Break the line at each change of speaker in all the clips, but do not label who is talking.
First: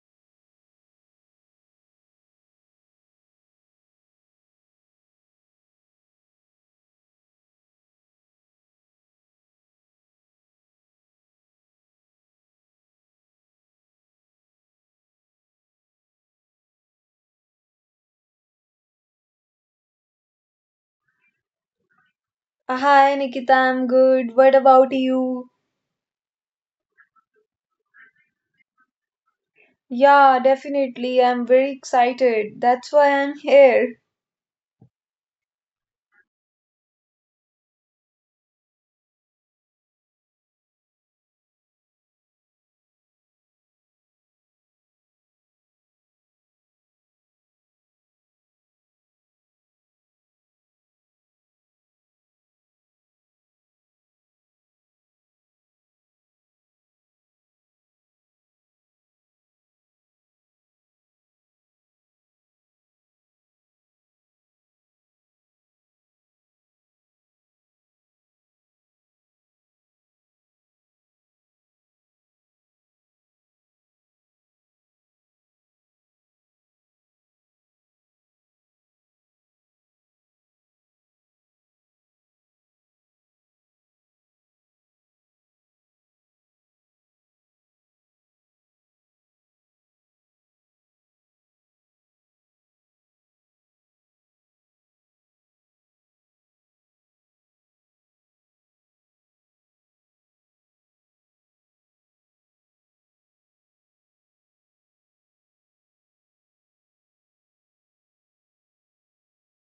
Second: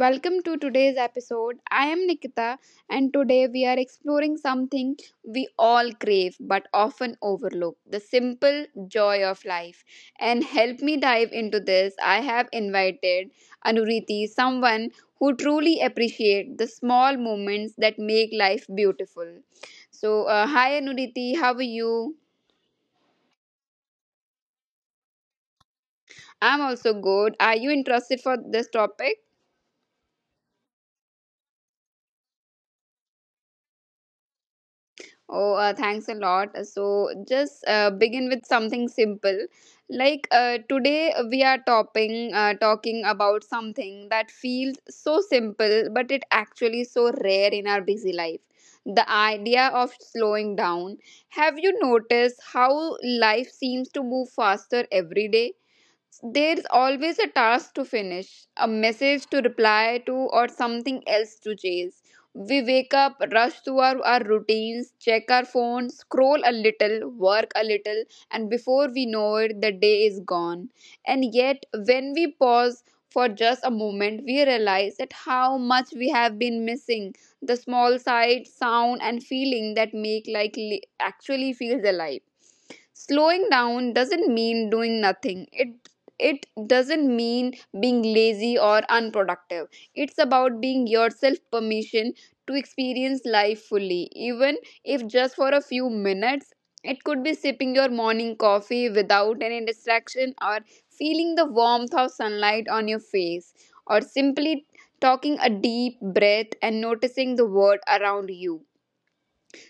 welcome to today's episode. I am Nikita, and today we are exploring something we all crave but often overlook the simple joy of life. And help me dive into this, I have invited Anuriti, someone who truly appreciates the small moments that make life beautiful. So, hi Anuriti, how are you?
Hi Nikita, I'm good. What about you?
I'm also good. Are you interested for this topic?
Yeah, definitely. I'm very excited. That's why I'm here.
Oh, thanks a lot. So, just begin with something simple. Like today, we are talking about something that feels so simple, but it actually so rare in our busy life. The idea of slowing down. Have you noticed how life seems to move faster every day? There's always a task to finish, a message to reply to, or something else to chase. We wake up, rush through our routines, check our phones, scroll a little, work a little, and before we know it, the day is gone. And yet, when we pause for just a moment, we realize that how much we have been missing the small sight, sound, and feeling that make actually feels alive. Slowing down doesn't mean doing nothing. It doesn't mean being lazy or unproductive. It's about being yourself permission to experience life fully, even if just for a few minutes. It could be sipping your morning coffee without any distraction, or feeling the warmth of sunlight on your face, or simply taking a deep breath and noticing the world around you.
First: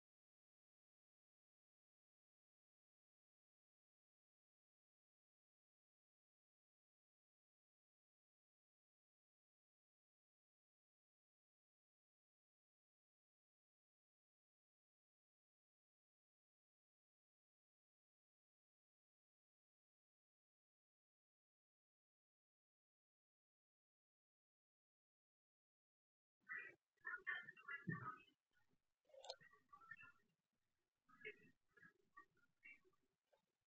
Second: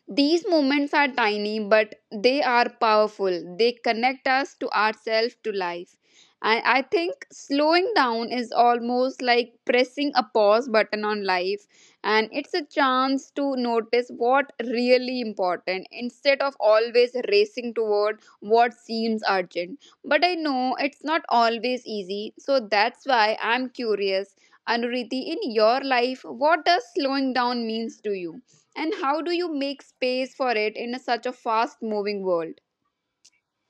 These moments are tiny, but they are powerful. They connect us to ourselves, to life. And I think slowing down is almost like pressing a pause button on life. And it's a chance to notice what really important instead of always racing toward what seems urgent. But I know it's not always easy. So that's why I'm curious. Anuriti, in your life, what does slowing down means to you? And how do you make space for it in a such a fast moving world?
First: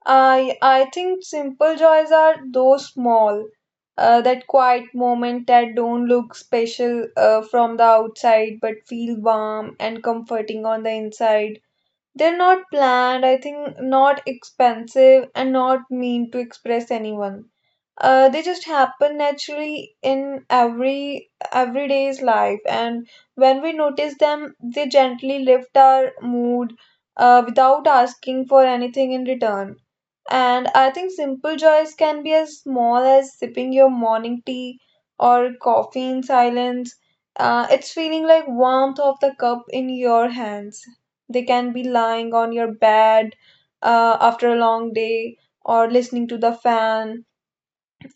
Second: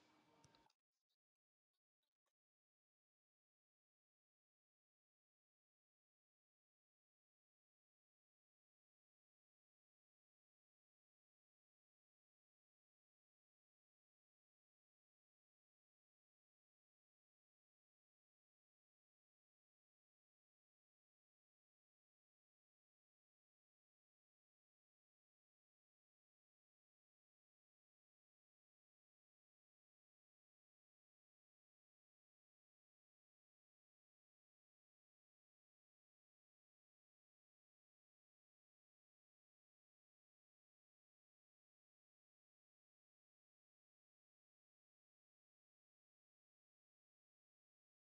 I think simple joys are those small, that quiet moment that don't look special from the outside but feel warm and comforting on the inside. They're not planned, I think not expensive and not mean to express anyone. They just happen naturally in everyday's life, and when we notice them, they gently lift our mood without asking for anything in return. And I think simple joys can be as small as sipping your morning tea or coffee in silence. It's feeling like warmth of the cup in your hands. They can be lying on your bed after a long day, or listening to the fan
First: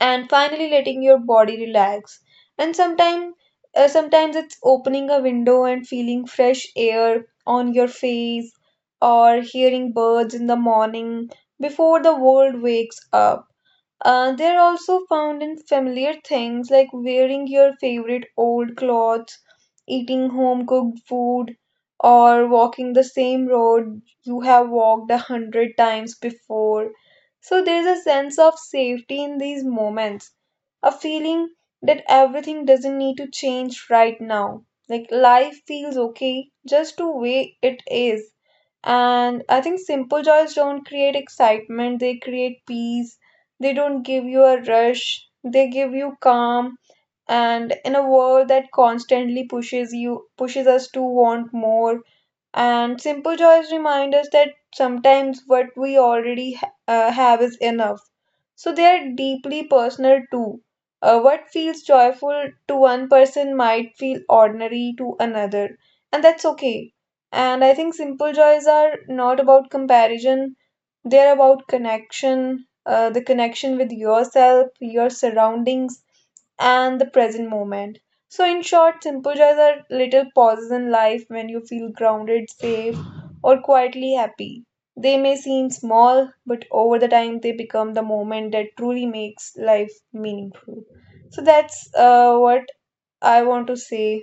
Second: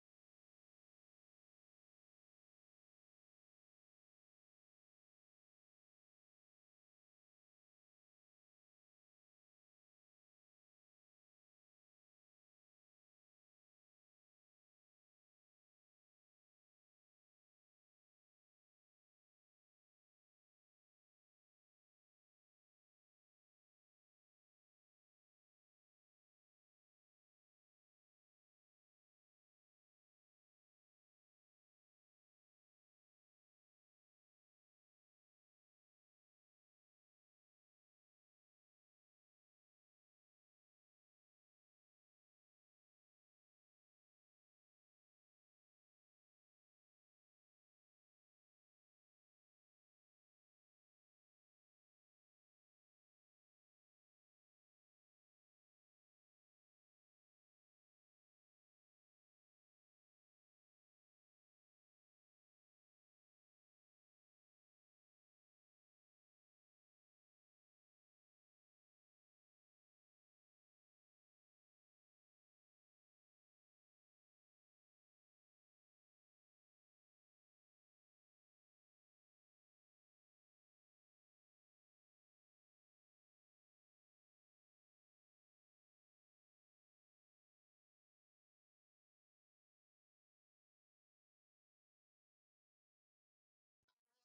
and finally letting your body relax. And sometimes it's opening a window and feeling fresh air on your face, or hearing birds in the morning before the world wakes up. They're also found in familiar things like wearing your favorite old clothes, eating home cooked food, or walking the same road you have walked a hundred times before. So there's a sense of safety in these moments, a feeling that everything doesn't need to change right now. Like life feels okay just the way it is. And I think simple joys don't create excitement, they create peace. They don't give you a rush, they give you calm. And in a world that constantly pushes you, pushes us to want more, and simple joys remind us that sometimes what we already have is enough. So they are deeply personal too. What feels joyful to one person might feel ordinary to another, and that's okay. And I think simple joys are not about comparison, they're about connection, the connection with yourself, your surroundings, and the present moment. So, in short, simple joys are little pauses in life when you feel grounded, safe, or quietly happy. They may seem small, but over the time they become the moment that truly makes life meaningful. So, that's what I want to say.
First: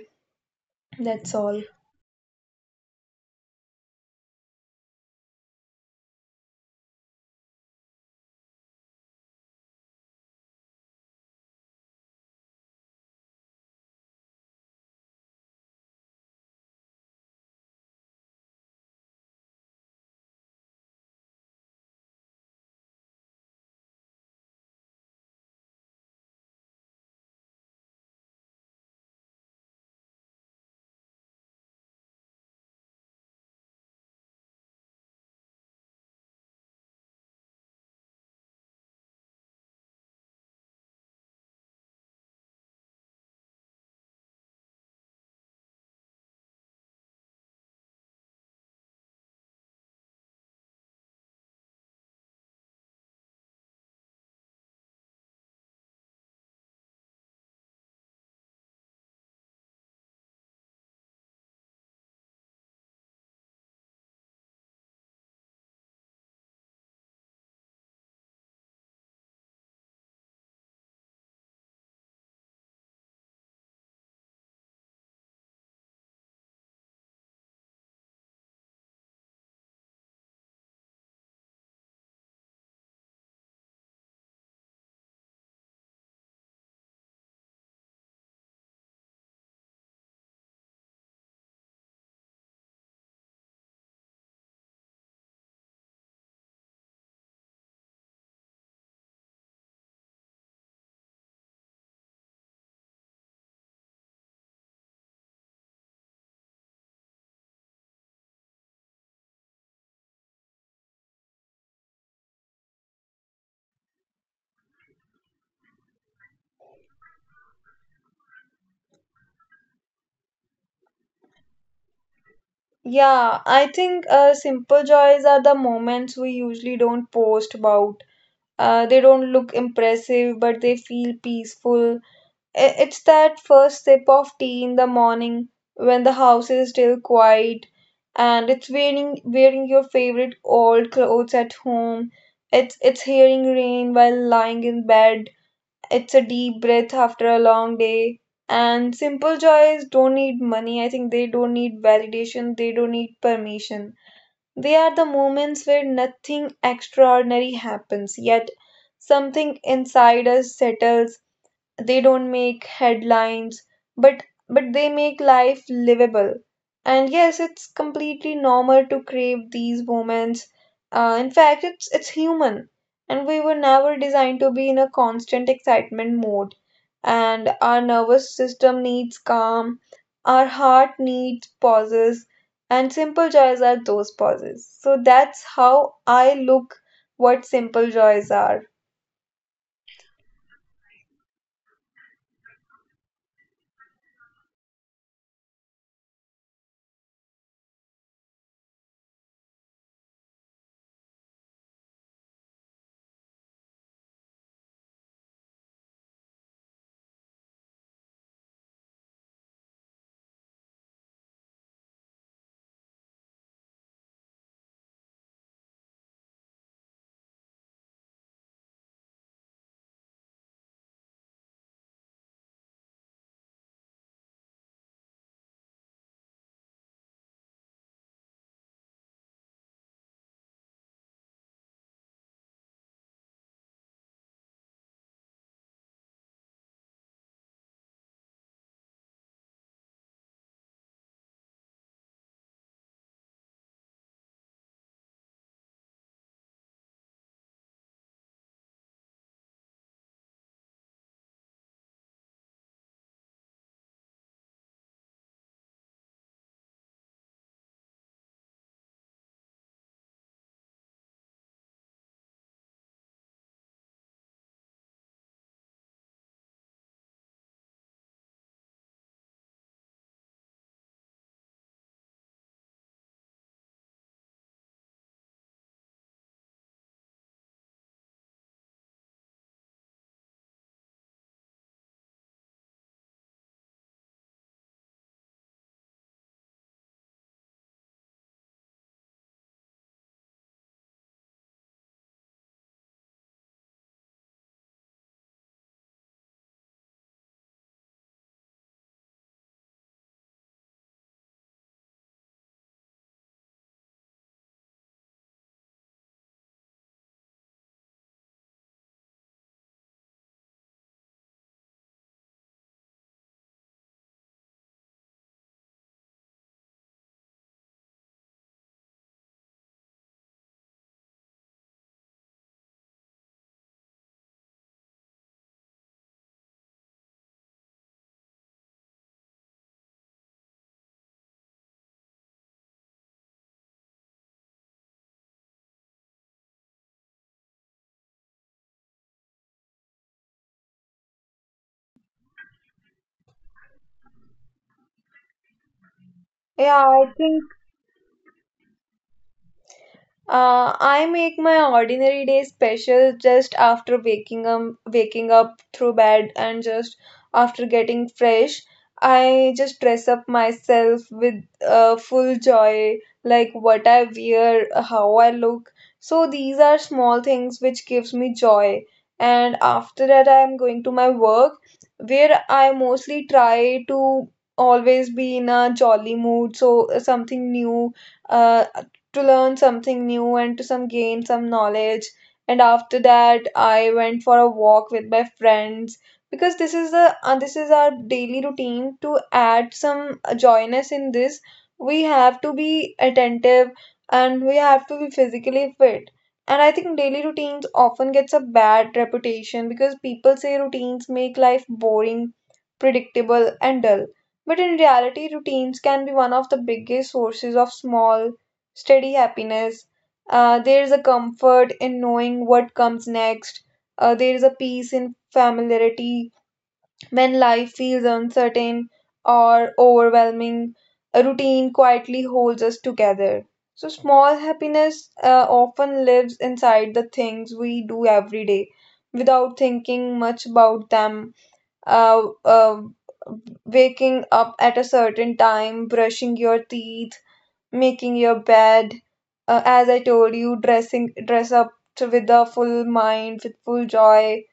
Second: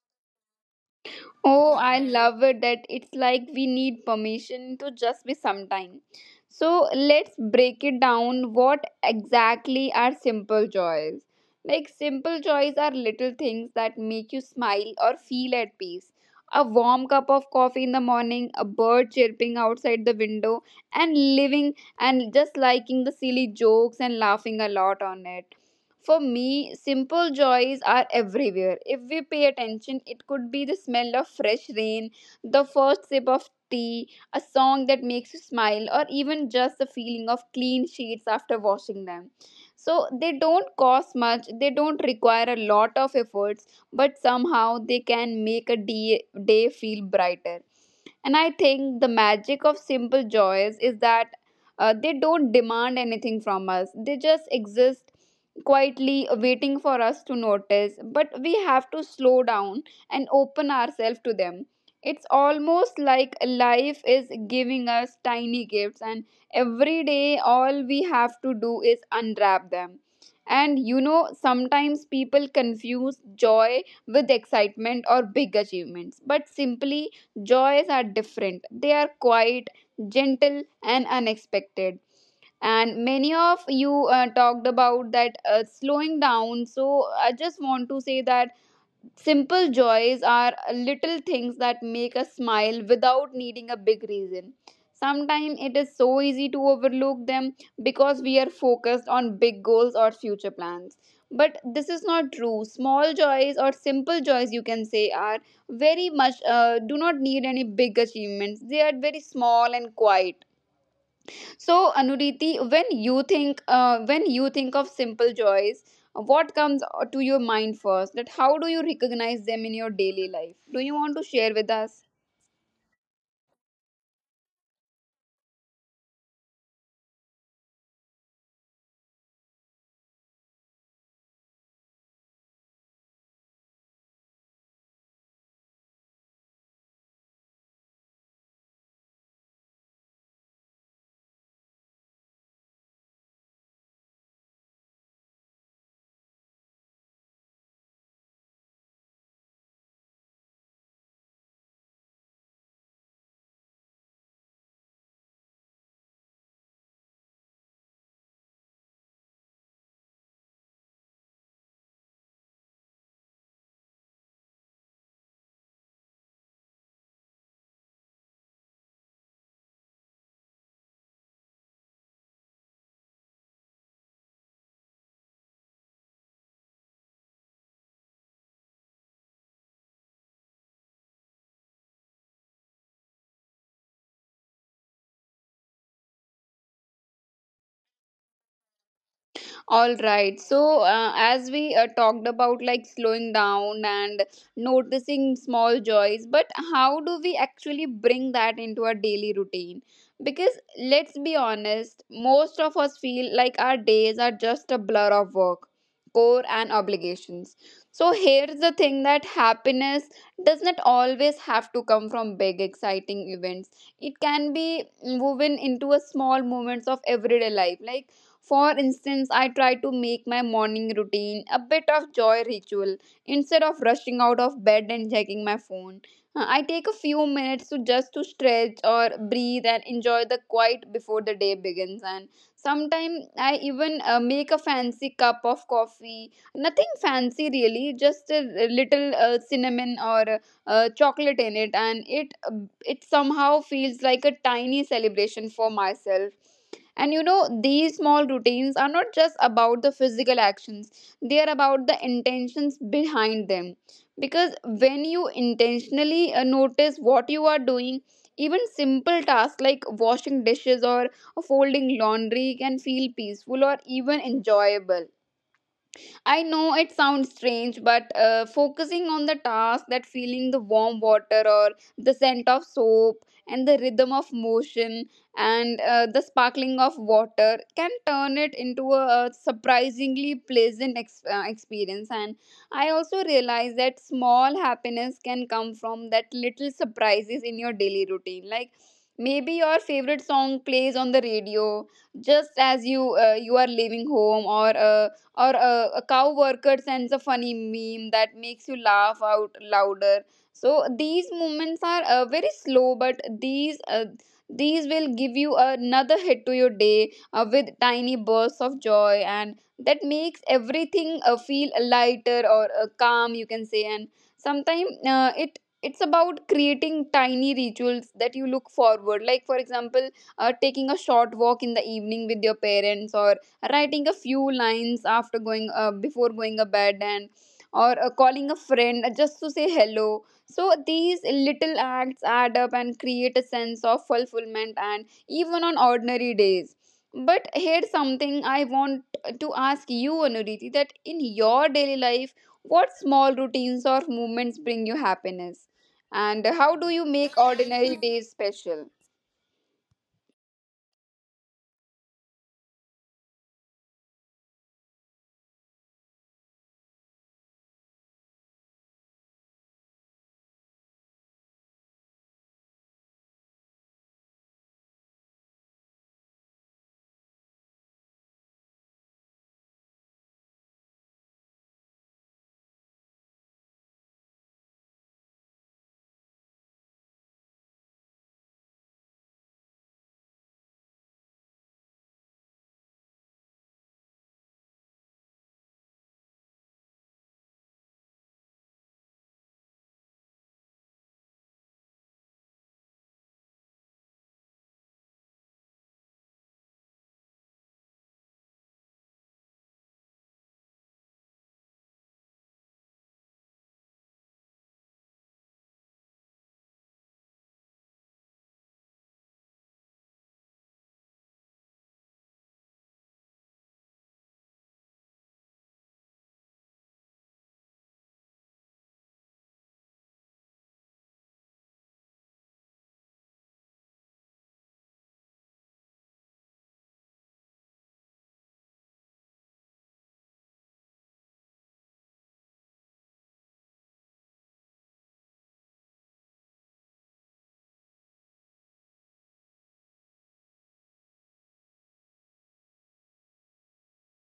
That's all.
Oh, I love it that it's like we need permission to just be sometime. So let's break it down. What exactly are simple joys? Like, simple joys are little things that make you smile or feel at peace. A warm cup of coffee in the morning, a bird chirping outside the window, and living and just liking the silly jokes and laughing a lot on it. For me, simple joys are everywhere. If we pay attention, it could be the smell of fresh rain, the first sip of tea, a song that makes you smile, or even just the feeling of clean sheets after washing them. So, they don't cost much, they don't require a lot of efforts, but somehow they can make a day feel brighter. And I think the magic of simple joys is that they don't demand anything from us, they just exist quietly waiting for us to notice. But we have to slow down and open ourselves to them. It's almost like life is giving us tiny gifts, and every day, all we have to do is unwrap them. And you know, sometimes people confuse joy with excitement or big achievements, but simply joys are different. They are quiet, gentle, and unexpected. And many of you talked about that slowing down. So I just want to say that simple joys are little things that make us smile without needing a big reason. Sometimes it is so easy to overlook them because we are focused on big goals or future plans. But this is not true. Small joys or simple joys, you can say, are very much do not need any big achievements. They are very small and quiet. So, Anuriti, when you think of simple joys, what comes to your mind first? That how do you recognize them in your daily life? Do you want to share with us?
Yeah, I think simple joys are the moments we usually don't post about. They don't look impressive, but they feel peaceful. It's that first sip of tea in the morning when the house is still quiet, and it's wearing your favorite old clothes at home. It's hearing rain while lying in bed. It's a deep breath after a long day. And simple joys don't need money. I think they don't need validation. They don't need permission. They are the moments where nothing extraordinary happens, yet something inside us settles. They don't make headlines, but but they make life livable. And yes, it's completely normal to crave these moments. In fact, it's human, and we were never designed to be in a constant excitement mode. And our nervous system needs calm, our heart needs pauses, and simple joys are those pauses. So that's how I look what simple joys are.
All right. So, as we talked about like slowing down and noticing small joys, but how do we actually bring that into our daily routine? Because let's be honest, most of us feel like our days are just a blur of work, core, and obligations. So, here's the thing that happiness does not always have to come from big, exciting events. It can be woven into a small moments of everyday life, like for instance, I try to make my morning routine a bit of joy ritual instead of rushing out of bed and checking my phone. I take a few minutes to just to stretch or breathe and enjoy the quiet before the day begins, and sometimes I even make a fancy cup of coffee. Nothing fancy really, just a little cinnamon or chocolate in it, and it somehow feels like a tiny celebration for myself. And you know, these small routines are not just about the physical actions, they are about the intentions behind them. Because when you intentionally notice what you are doing, even simple tasks like washing dishes or folding laundry can feel peaceful or even enjoyable. I know it sounds strange, but focusing on the task, that feeling the warm water or the scent of soap and the rhythm of motion and the sparkling of water can turn it into a surprisingly pleasant experience. And I also realize that small happiness can come from that little surprises in your daily routine. Like maybe your favorite song plays on the radio just as you are leaving home, or a cow worker sends a funny meme that makes you laugh out louder. So these moments are very slow, but these will give you another hit to your day with tiny bursts of joy, and that makes everything feel lighter or calm, you can say. And sometimes it's about creating tiny rituals that you look forward, like for example, taking a short walk in the evening with your parents or writing a few lines after going before going to bed, and or calling a friend just to say hello. So these little acts add up and create a sense of fulfillment and even on ordinary days. But here's something I want to ask you, Anuriti, that in your daily life, what small routines or movements bring you happiness, and
Yeah,
how do
I
you
think
make ordinary days special?
I make my ordinary day special just after waking up through bed, and just after getting fresh. I just dress up myself with full joy, like what I wear, how I look. So these are small things which gives me joy. And after that, I am going to my work, where I mostly try to always be in a jolly mood. So something new uh, to learn something new and to some gain some knowledge. And after that, I went for a walk with my friends because this is the this is our daily routine to add some joyness in this. We have to be attentive and we have to be physically fit. And I think daily routines often gets a bad reputation because people say routines make life boring, predictable and dull, but in reality routines can be one of the biggest sources of small, steady happiness. There is a comfort in knowing what comes next. There is a peace in familiarity when life feels uncertain or overwhelming. A routine quietly holds us together. So, small happiness often lives inside the things we do every day without thinking much about them. Uh, uh, waking up at a certain time, brushing your teeth, making your bed, as I told you, dress up to, with a full mind, with full joy,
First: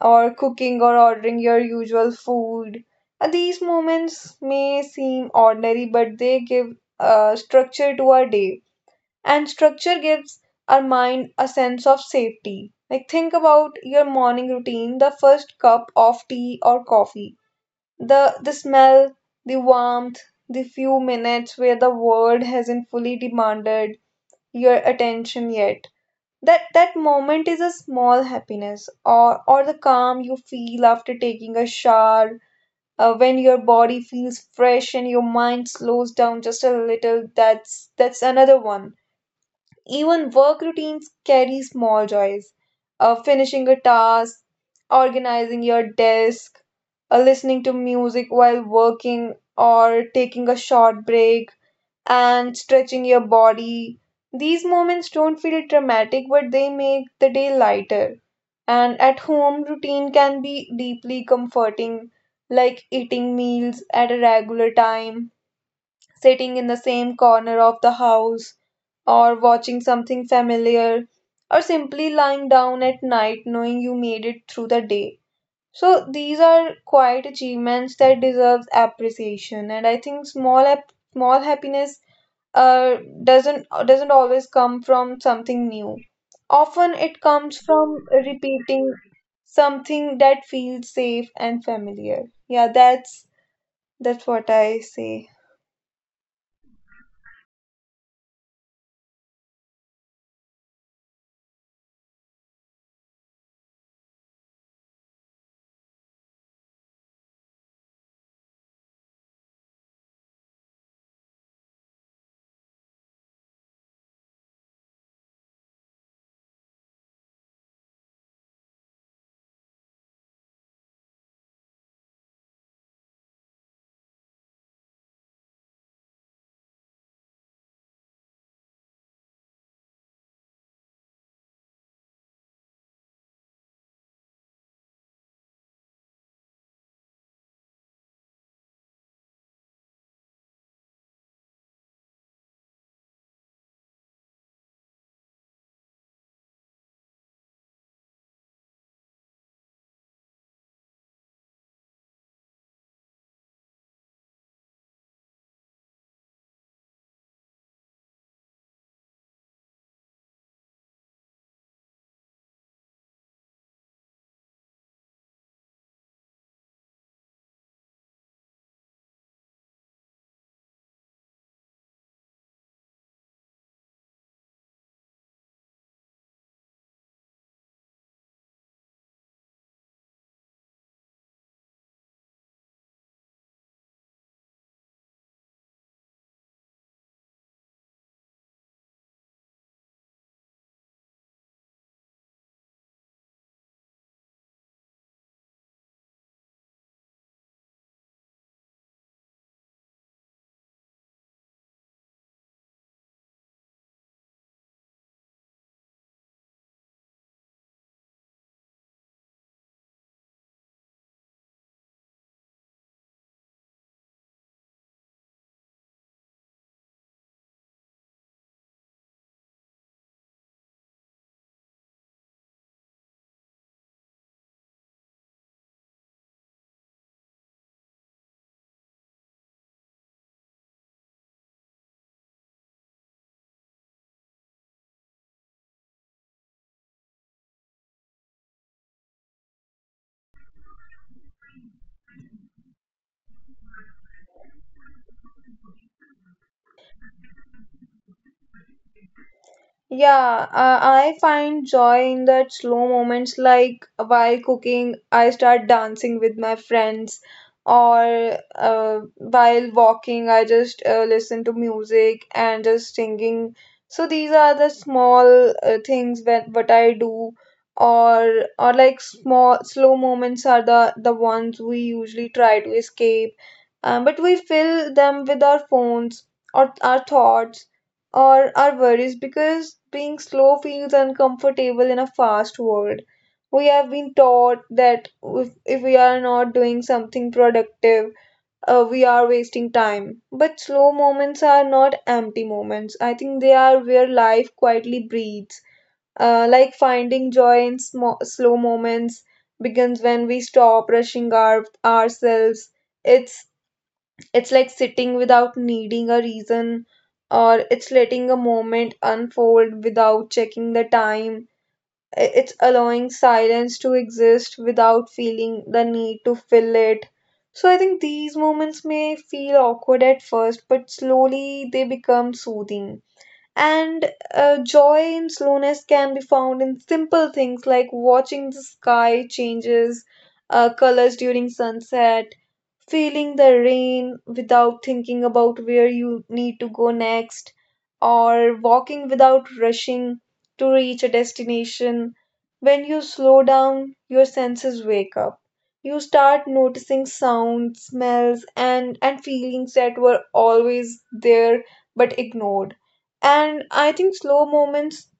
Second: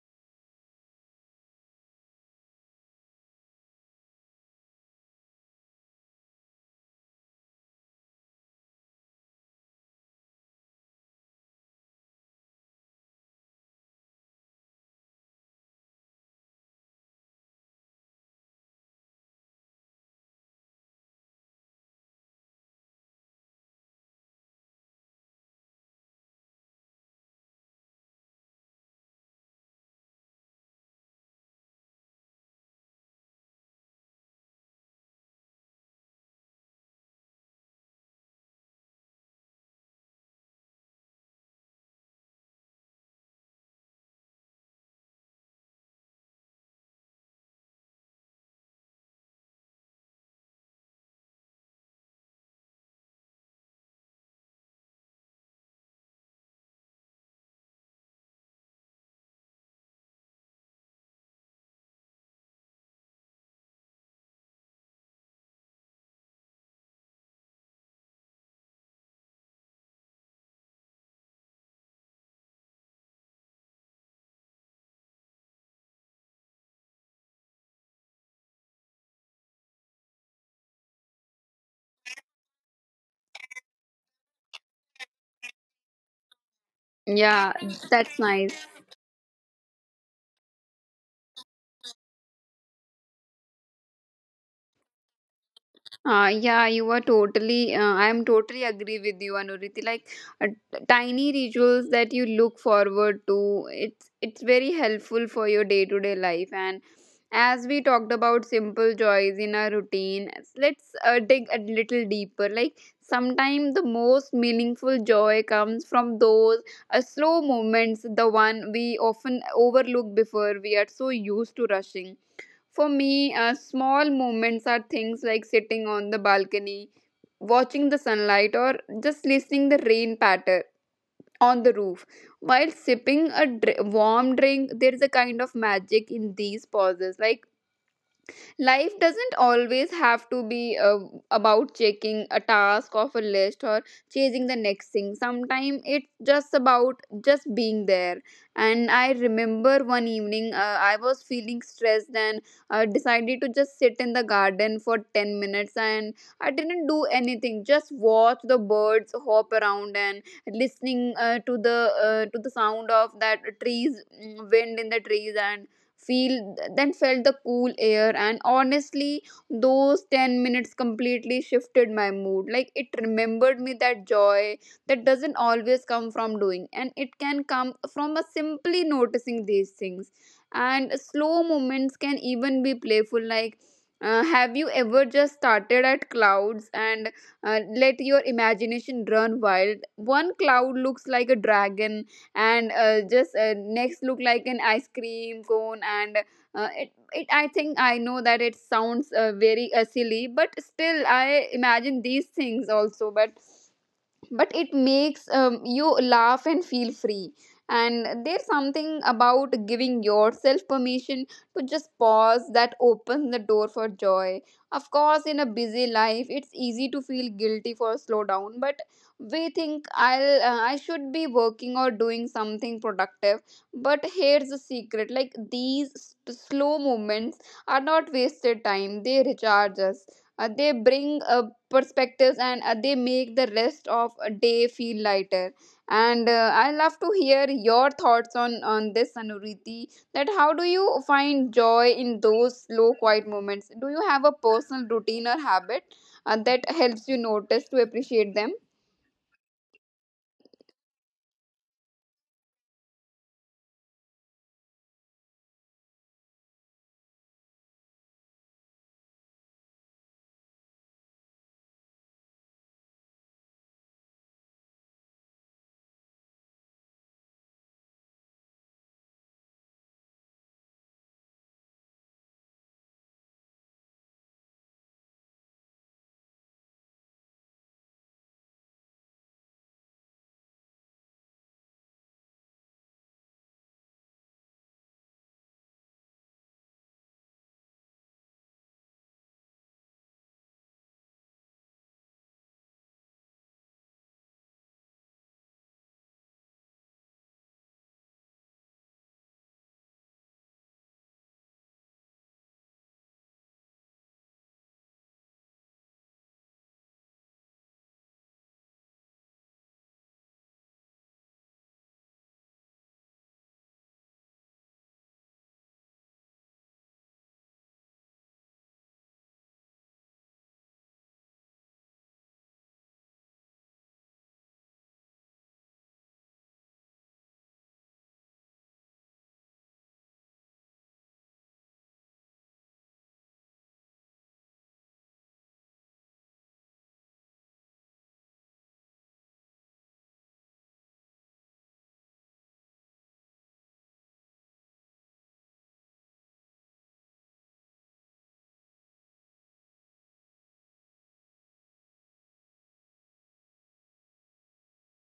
or cooking or ordering your usual food. These moments may seem ordinary, but they give structure to our day, and structure gives our mind a sense of safety. Like think about your morning routine, the first cup of tea or coffee, the smell, the warmth, the few minutes where the world hasn't fully demanded your attention yet. That moment is a small happiness. Or the calm you feel after taking a shower, when your body feels fresh and your mind slows down just a little, that's another one. Even work routines carry small joys. Finishing a task, organizing your desk, listening to music while working, or taking a short break and stretching your body. These moments don't feel dramatic, but they make the day lighter. And at home, routine can be deeply comforting, like eating meals at a regular time, sitting in the same corner of the house, or watching something familiar, or simply lying down at night knowing you made it through the day. So, these are quiet achievements that deserves appreciation, and I think small small happiness uh, doesn't doesn't always come from something new. Often it
Yeah,
comes from
that's nice.
repeating something that feels safe and familiar. Yeah, that's what I say.
Yeah, you are totally. I am totally agree with you, Anuriti. Like uh, tiny rituals that you look forward to. It's very helpful for your day to day life. And as we talked about simple joys in our routine, let's dig a little deeper. Like sometimes the most meaningful joy comes from those slow moments, the one we often overlook before we are so used to rushing. For me, small moments are things like sitting on the balcony, watching the sunlight, or just listening the rain patter on the roof. While sipping a warm drink, there is a kind of magic in these pauses. Like life doesn't always have to be about checking a task off a list or chasing the next thing. Sometimes it's just about just being there. And I remember one evening, I was feeling stressed and decided to just sit in the garden for 10 minutes, and I didn't do anything, just watch the birds hop around and listening to the sound of that trees, wind in the trees, and feel then felt the cool air. And honestly, those 10 minutes completely shifted my mood. Like it remembered me that joy that doesn't always come from doing, and it can come from a simply noticing these things. And slow moments can even be playful. Like have you ever just started at clouds and let your imagination run wild? One cloud looks like a dragon, and just next look like an ice cream cone. And uh, it, it i think I know that it sounds very silly, but still I imagine these things also. But it makes you laugh and feel free. And there's something about giving yourself permission to just pause that opens the door for joy. Of course, in a busy life, it's easy to feel guilty for slow down. But we think I should be working or doing something productive. But here's the secret, like these slow moments are not wasted time. They recharge us. They bring perspectives, and they make the rest of a day feel lighter. And I love to hear your thoughts on this, Anuriti. That how do you find joy in those slow, quiet moments? Do you have a personal routine or habit that helps you notice to appreciate them?
Yeah, I find joy in that slow moments like while cooking, I start dancing with my friends, or while walking, I just listen to music and just singing. So these are the small things that what I do, or or like small slow moments are the ones we usually try to escape, but we fill them with our phones or our thoughts or our worries because being slow feels uncomfortable in a fast world. We have been taught that if we are not doing something productive, we are wasting time. But slow moments are not empty moments. I think they are where life quietly breathes. Like finding joy in slow moments begins when we stop rushing ourselves. It's it's like sitting without needing a reason, or it's letting a moment unfold without checking the time. It's allowing silence to exist without feeling the need to fill it. So I think these moments may feel awkward at first, but slowly they become soothing. And joy in slowness can be found in simple things like watching the sky changes colors during sunset, feeling the rain without thinking about where you need to go next, or walking without rushing to reach a destination. When you slow down, your senses wake up. You start noticing sounds, smells, and feelings that were always there but ignored. And I think slow moments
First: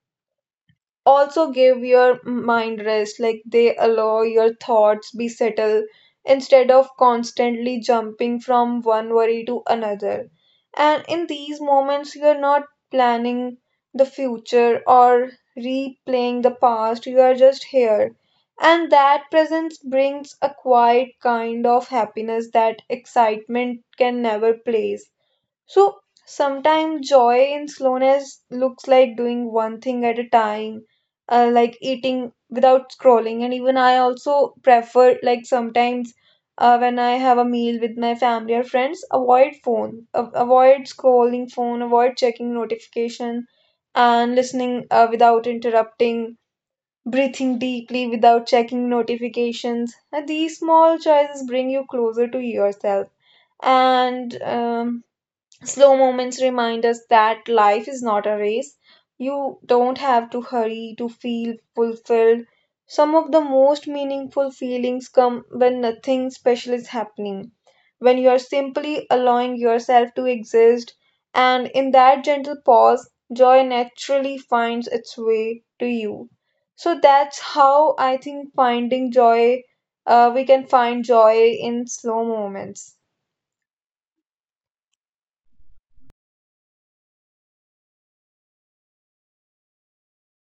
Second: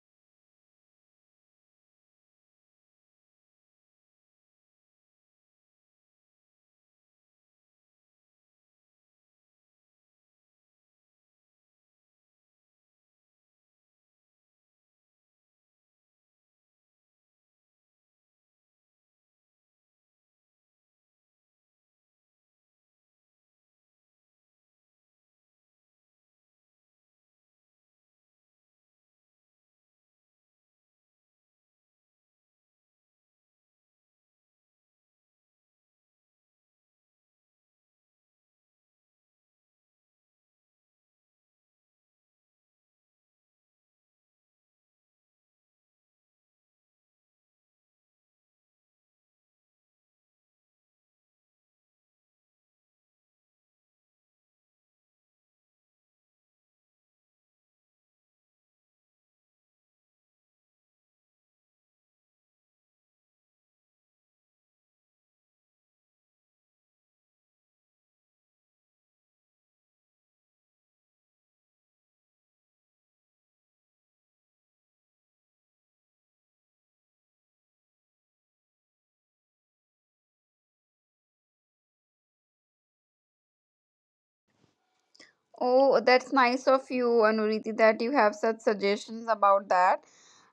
also give your mind rest, like they allow your thoughts be settled instead of constantly jumping from one worry to another. And in these moments you are not planning the future or replaying the past, you are just here, and that presence brings a quiet kind of happiness that excitement can never place. So sometimes joy in slowness looks like doing one thing at a time, like eating without scrolling. And even I also prefer, like sometimes when I have a meal with my family or friends, avoid phone, avoid scrolling phone, avoid checking notification, and listening without interrupting. Breathing deeply without checking notifications. And these small choices bring you closer to yourself. And Slow moments remind us that life is not a race. You don't have to hurry to feel fulfilled. Some of the most meaningful feelings come when nothing special is happening, when you are simply allowing yourself to exist, and in that gentle pause, joy naturally finds its way to you. So that's how I think finding joy, we can find joy in slow moments.
Oh, that's nice of you, Anuriti, that you have such suggestions about that.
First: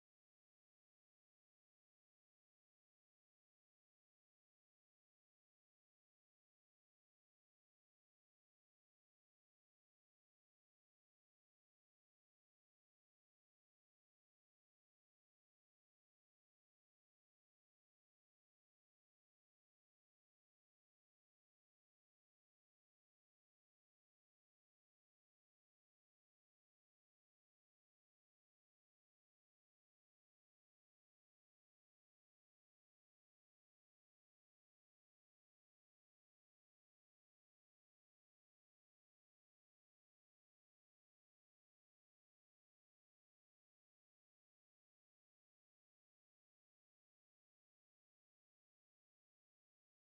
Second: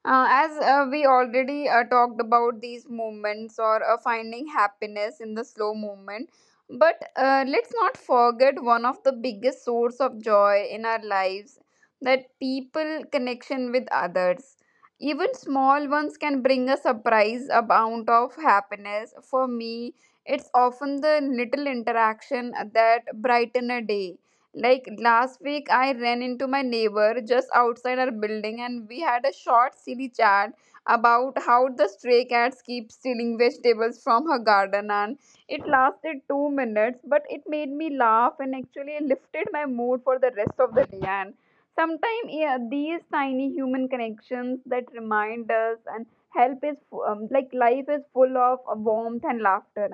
As we already talked about these moments or finding happiness in the slow moment, but let's not forget one of the biggest source of joy in our lives, that people connection with others. Even small ones can bring a surprise amount of happiness. For me, it's often the little interaction that brighten a day like last week, I ran into my neighbor just outside our building, and we had a short, silly chat about how the stray cats keep stealing vegetables from her garden. And it lasted 2 minutes, but it made me laugh and actually lifted my mood for the rest of the day. And sometimes, yeah, these tiny human connections that remind us and help like life is full of warmth and laughter.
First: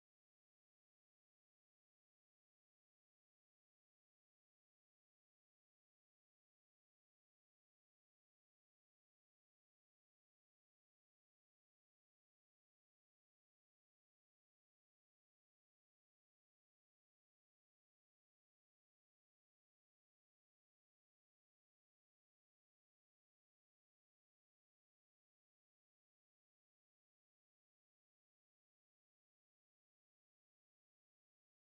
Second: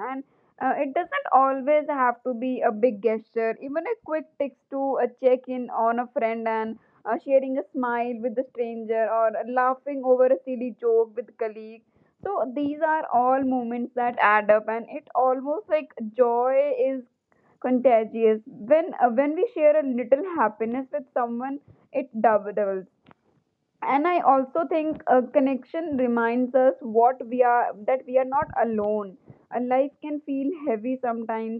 It doesn't always have to be a big gesture, even a quick text to a check in on a friend and sharing a smile with a stranger or laughing over a silly joke with colleagues. So these are all moments that add up, and it almost like joy is contagious. When we share a little happiness with someone, it doubles. And I also think a connection reminds us what we are, that we are not alone. A life can feel heavy sometimes,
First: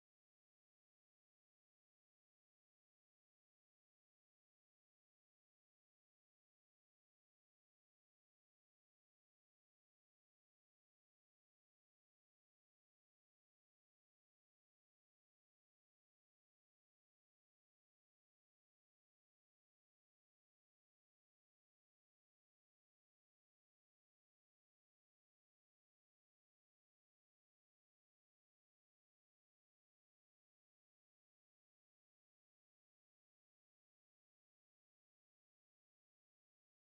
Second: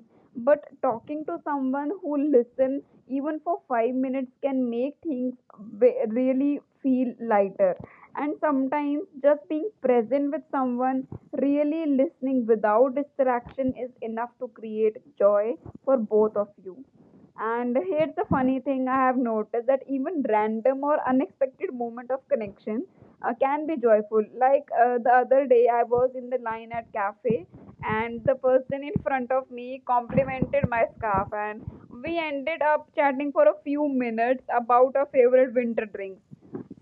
but talking to someone who listens even for 5 minutes can make things really feel lighter. And sometimes just being present with someone, really listening without distraction, is enough to create joy for both of you. And here's the funny thing I have noticed, that even random or unexpected moment of connection can be joyful. Like the other day, I was in the line at cafe, and the person in front of me complimented my scarf, and we ended up chatting for a few minutes about our favorite winter drink.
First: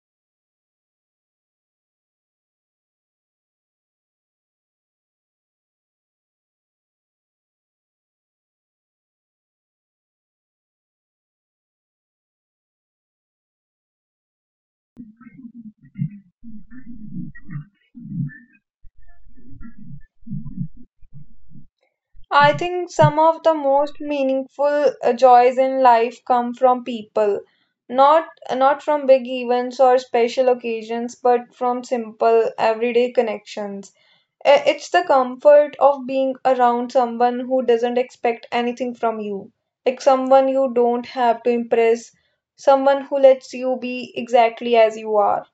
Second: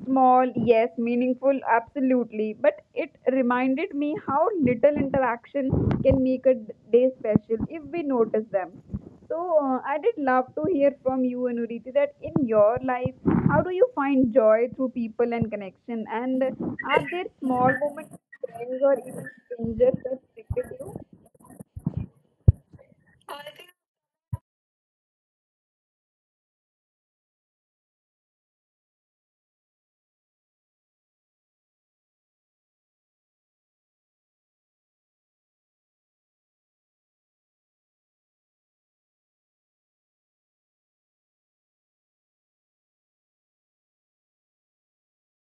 Small, yes, meaningful, absolutely. But it reminded me how little interaction can make a day special if we notice them. So I did love to hear from you, Anuriti, that in your life, how do you find joy through people and connection? And are there small moments, with friends or even strangers that stick with you?
I think some of the most meaningful joys in life come from people, not not from big events or special occasions, but from simple everyday connections. It's the comfort of being around someone who doesn't expect anything from you, like someone you don't have to impress, someone who lets you be exactly as you are.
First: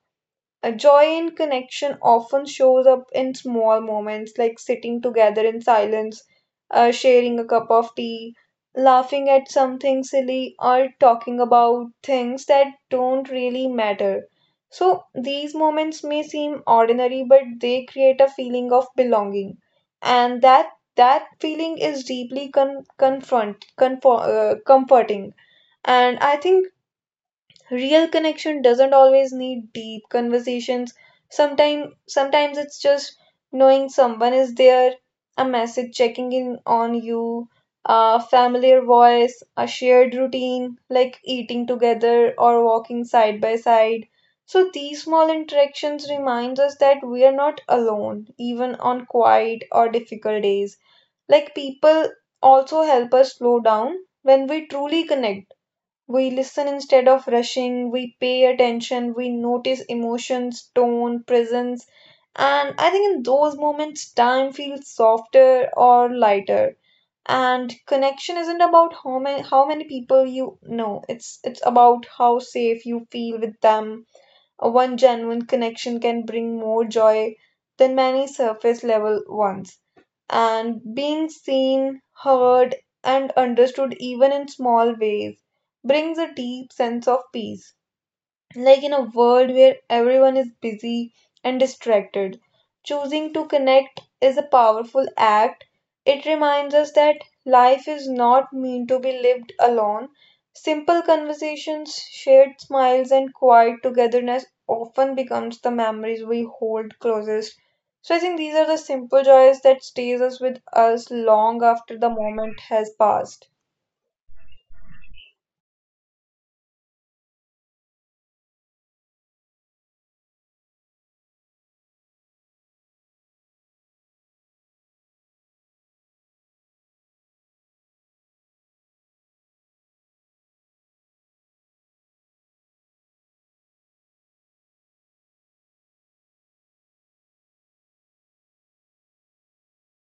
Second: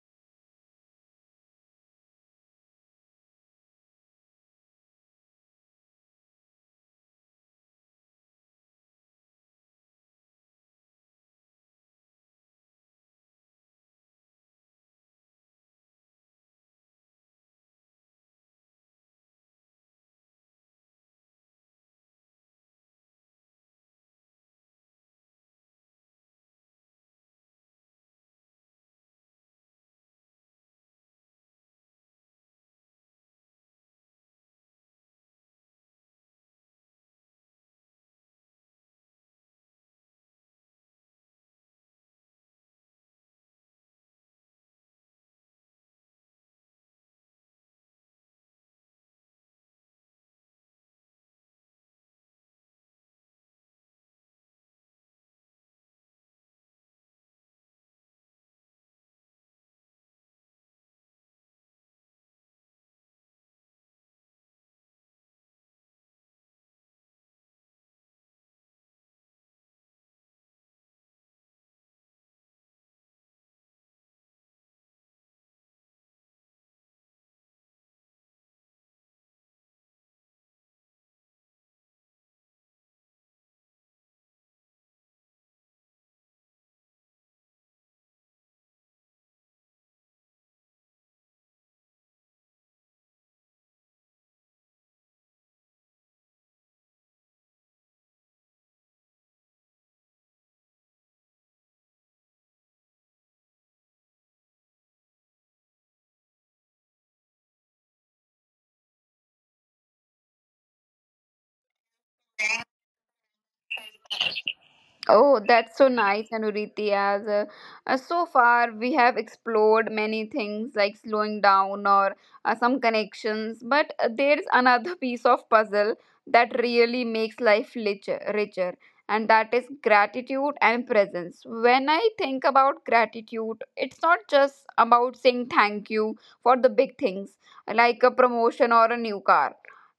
A joy in connection often shows up in small moments like sitting together in silence, sharing a cup of tea, laughing at something silly, or talking about things that don't really matter. So, these moments may seem ordinary, but they create a feeling of belonging. And that that feeling is deeply comforting. And I think real connection doesn't always need deep conversations. Sometimes it's just knowing someone is there, a message checking in on you, a familiar voice, a shared routine like eating together or walking side by side. So these small interactions remind us that we are not alone, even on quiet or difficult days. Like people also help us slow down. When we truly connect, we listen instead of rushing, we pay attention, we notice emotions, tone, presence, and I think in those moments time feels softer or lighter. And connection isn't about how many people you know. It's about how safe you feel with them. A one genuine connection can bring more joy than many surface level ones, and being seen, heard, and understood even in small ways brings a deep sense of peace. Like in a world where everyone is busy and distracted, choosing to connect is a powerful act. It reminds us that life is not meant to be lived alone. Simple conversations, shared smiles, and quiet togetherness often becomes the memories we hold closest. So I think these are the simple joys that stays us with us long after the moment has passed.
Oh, that's so nice, Anuriti. As So far we have explored many things like slowing down or some connections, but there's another piece of puzzle that really makes life richer, and that is gratitude and presence. When I think about gratitude, it's not just about saying thank you for the big things like a promotion or a new car.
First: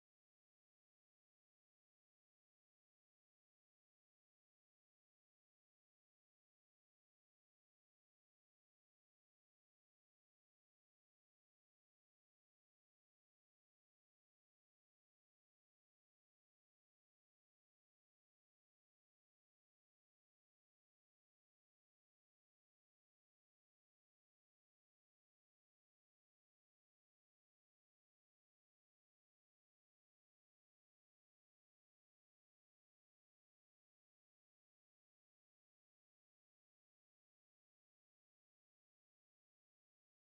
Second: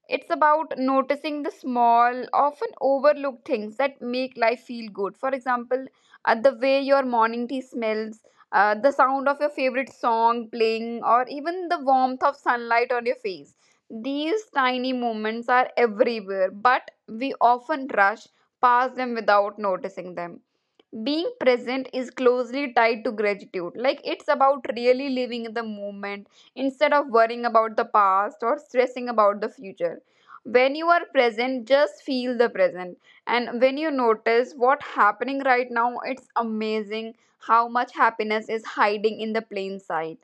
It's about noticing the small, often overlooked things that make life feel good. For example, the way your morning tea smells, the sound of your favorite song playing, or even the warmth of sunlight on your face. These tiny moments are everywhere, but we often rush past them without noticing them. Being present is closely tied to gratitude. Like it's about really living in the moment instead of worrying about the past or stressing about the future. When you are present, just feel the present. And when you notice what's happening right now, it's amazing how much happiness is hiding in the plain sight.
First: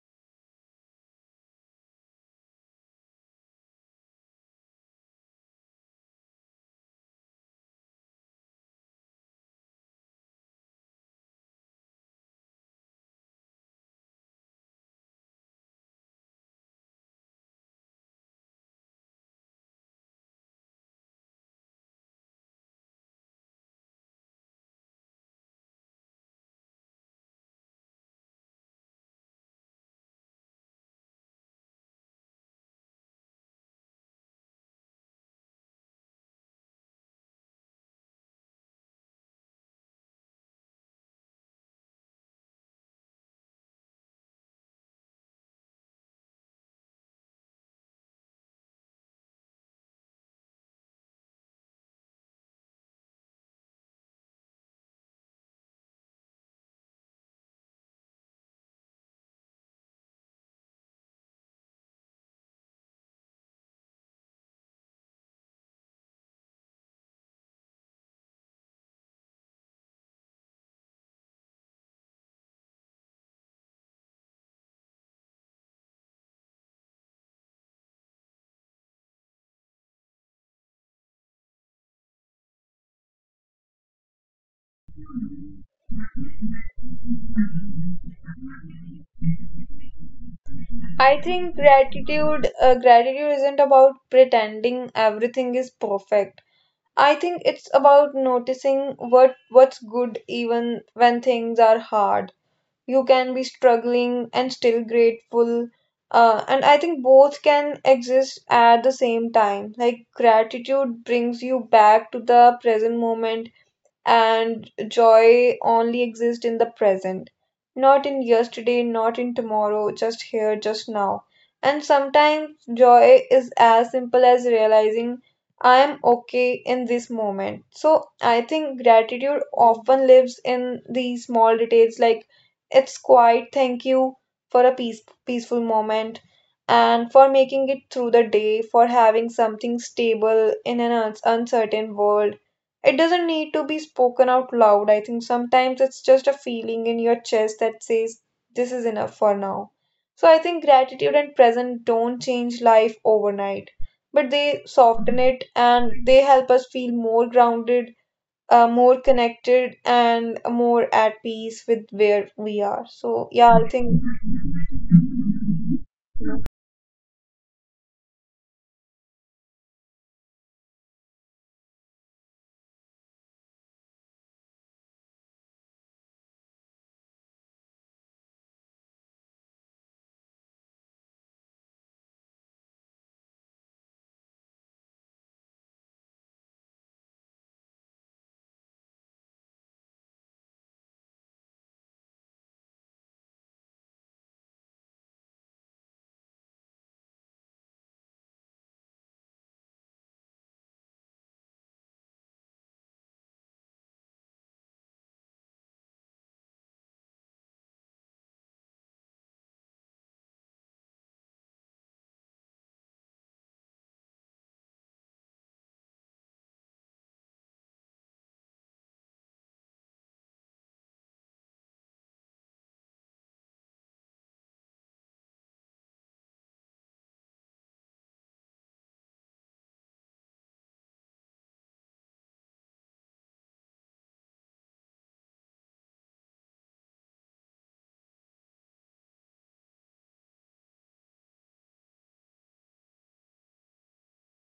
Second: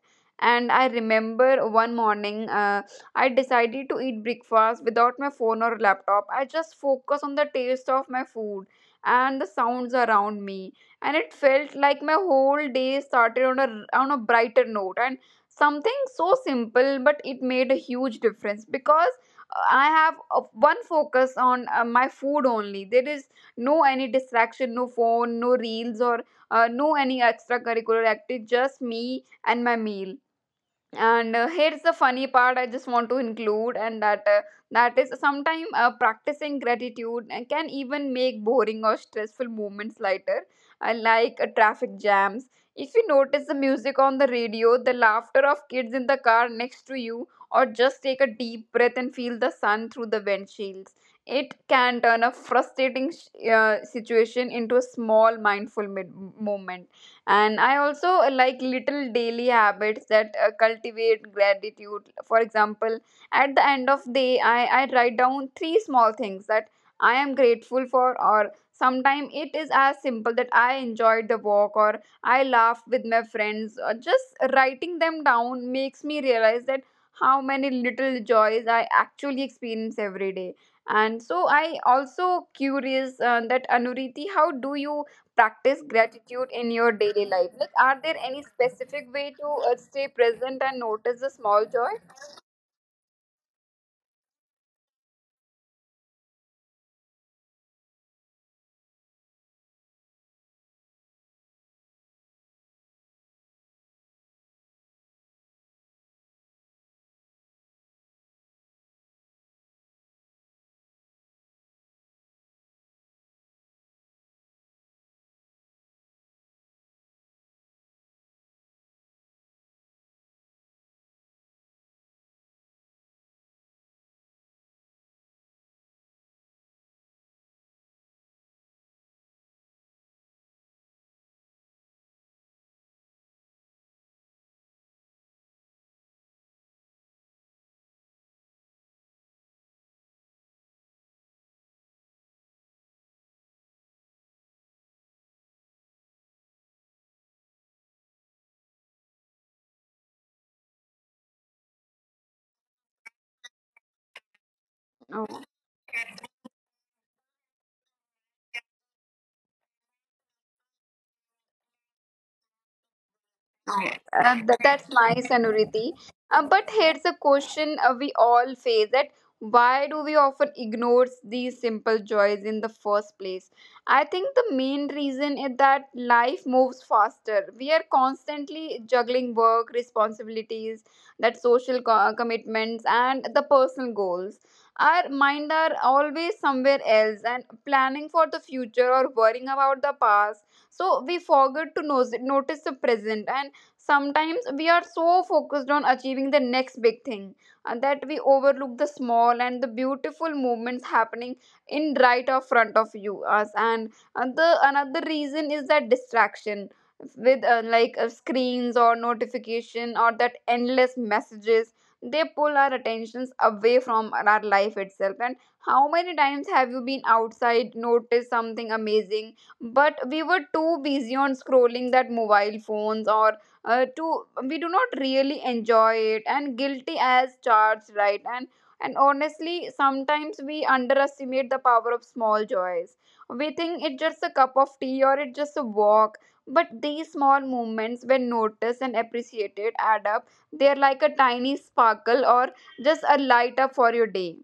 And I remember one morning, I decided to eat breakfast without my phone or laptop. I just focus on the taste of my food and the sounds around me, and it felt like my whole day started on a brighter note. And something so simple, but it made a huge difference because I have one focus on my food only. There is no any distraction, no phone, no reels, or no any extracurricular activity, just me and my meal. And here's the funny part I just want to include, and that is sometimes practicing gratitude and can even make boring or stressful moments lighter, like traffic jams. If you notice the music on the radio, the laughter of kids in the car next to you, or just take a deep breath and feel the sun through the windshields, it can turn a frustrating situation into a small mindful moment. And I also like little daily habits that cultivate gratitude. For example, at the end of day, I write down three small things that I am grateful for, or sometimes it is as simple that I enjoyed the walk or I laughed with my friends. Or just writing them down makes me realize that how many little joys I actually experience every day. And so I also curious, that Anuriti, how do you practice gratitude in your daily life? Like, are there any specific way to stay present and
I
notice the
think
small joy?
gratitude isn't about pretending everything is perfect. I think it's about noticing what's good even when things are hard. You can be struggling and still grateful. And I think both can exist at the same time. Like gratitude brings you back to the present moment, and joy only exists in the present, not in yesterday, not in tomorrow, just here, just now. And sometimes joy is as simple as realizing I am okay in this moment. So I think gratitude often lives in these small details, like it's quiet, thank you for a peaceful moment and for making it through the day, for having something stable in an uncertain world. It doesn't need to be spoken out loud. I think sometimes it's just a feeling in your chest that says, this is enough for now. So I think gratitude and present don't change life overnight, but they soften it, and they help us feel more grounded, more connected, and more at peace with where we are. So, yeah, I
Yeah,
think.
that's nice, Anuriti. But here's a question we all face, that why do we often ignore these simple joys in the first place? I think the main reason is that life moves faster. We are constantly juggling work, responsibilities, that social commitments, and the personal goals. Our mind are always somewhere else and planning for the future or worrying about the past. So we forget to notice the present. And sometimes we are so focused on achieving the next big thing that we overlook the small and the beautiful movements happening in right of front of you us. And the another reason is that distraction with screens or notification or that endless messages. They pull our attentions away from our life itself. And how many times have you been outside noticed something amazing, but we were too busy on scrolling that mobile phones, or to we do not really enjoy it, and guilty as charged, right? And honestly sometimes we underestimate the power of small joys. We think it's just a cup of tea or it's just a walk, but these small moments when noticed and appreciated add up. They're like a tiny sparkle or just a light up for your day.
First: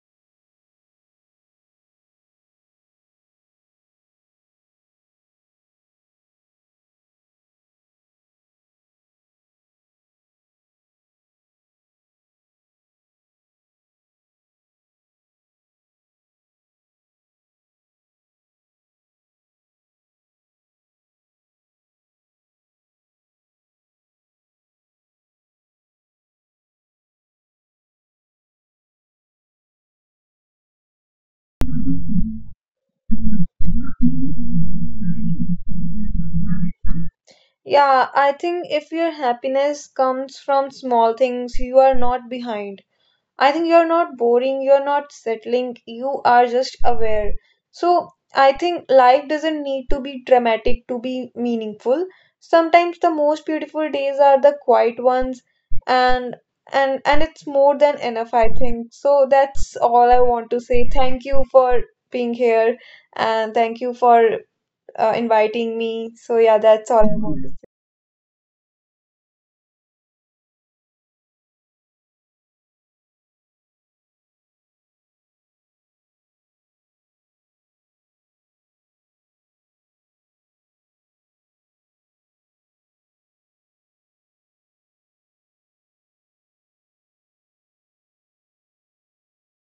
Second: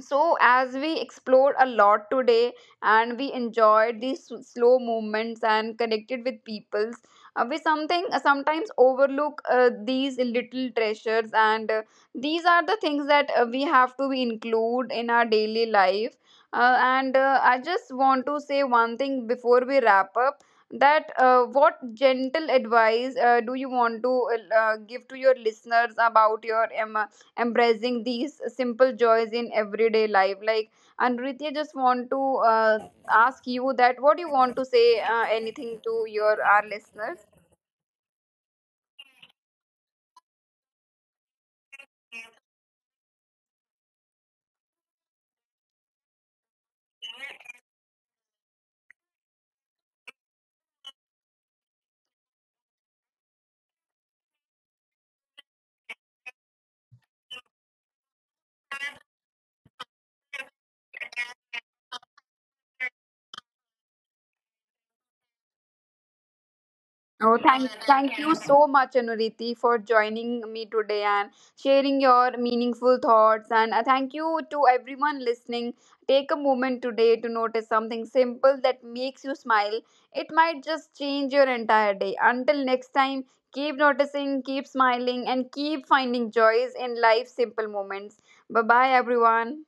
So as we explored a lot today, and we enjoyed these slow movements and connected with peoples, we something sometimes overlook these little treasures. And these are the things that we have to include in our daily life. And I just want to say one thing before we wrap up, that what gentle advice do you want to give to your listeners about your embracing these simple joys in everyday life, like, and Rithya, just want to uh, ask you that what you want to say, anything to your our listeners.
Yeah, I think if your happiness comes from small things, you are not behind. I think you're not boring, you're not settling, you are just aware. So, I think life doesn't need to be dramatic to be meaningful. Sometimes the most beautiful days are the quiet ones, and and it's more than enough, I think. So that's all I want to say. Thank you for being here, and thank you for inviting me. So yeah, that's all I
Oh,
want to
thank you so much, Anuriti, for joining me today and sharing your meaningful thoughts. And thank you to everyone listening. Take a moment today to notice something simple that makes you smile. It might just change your entire day. Until next time, keep noticing, keep smiling, and keep finding joys in life's simple moments. Bye bye, everyone.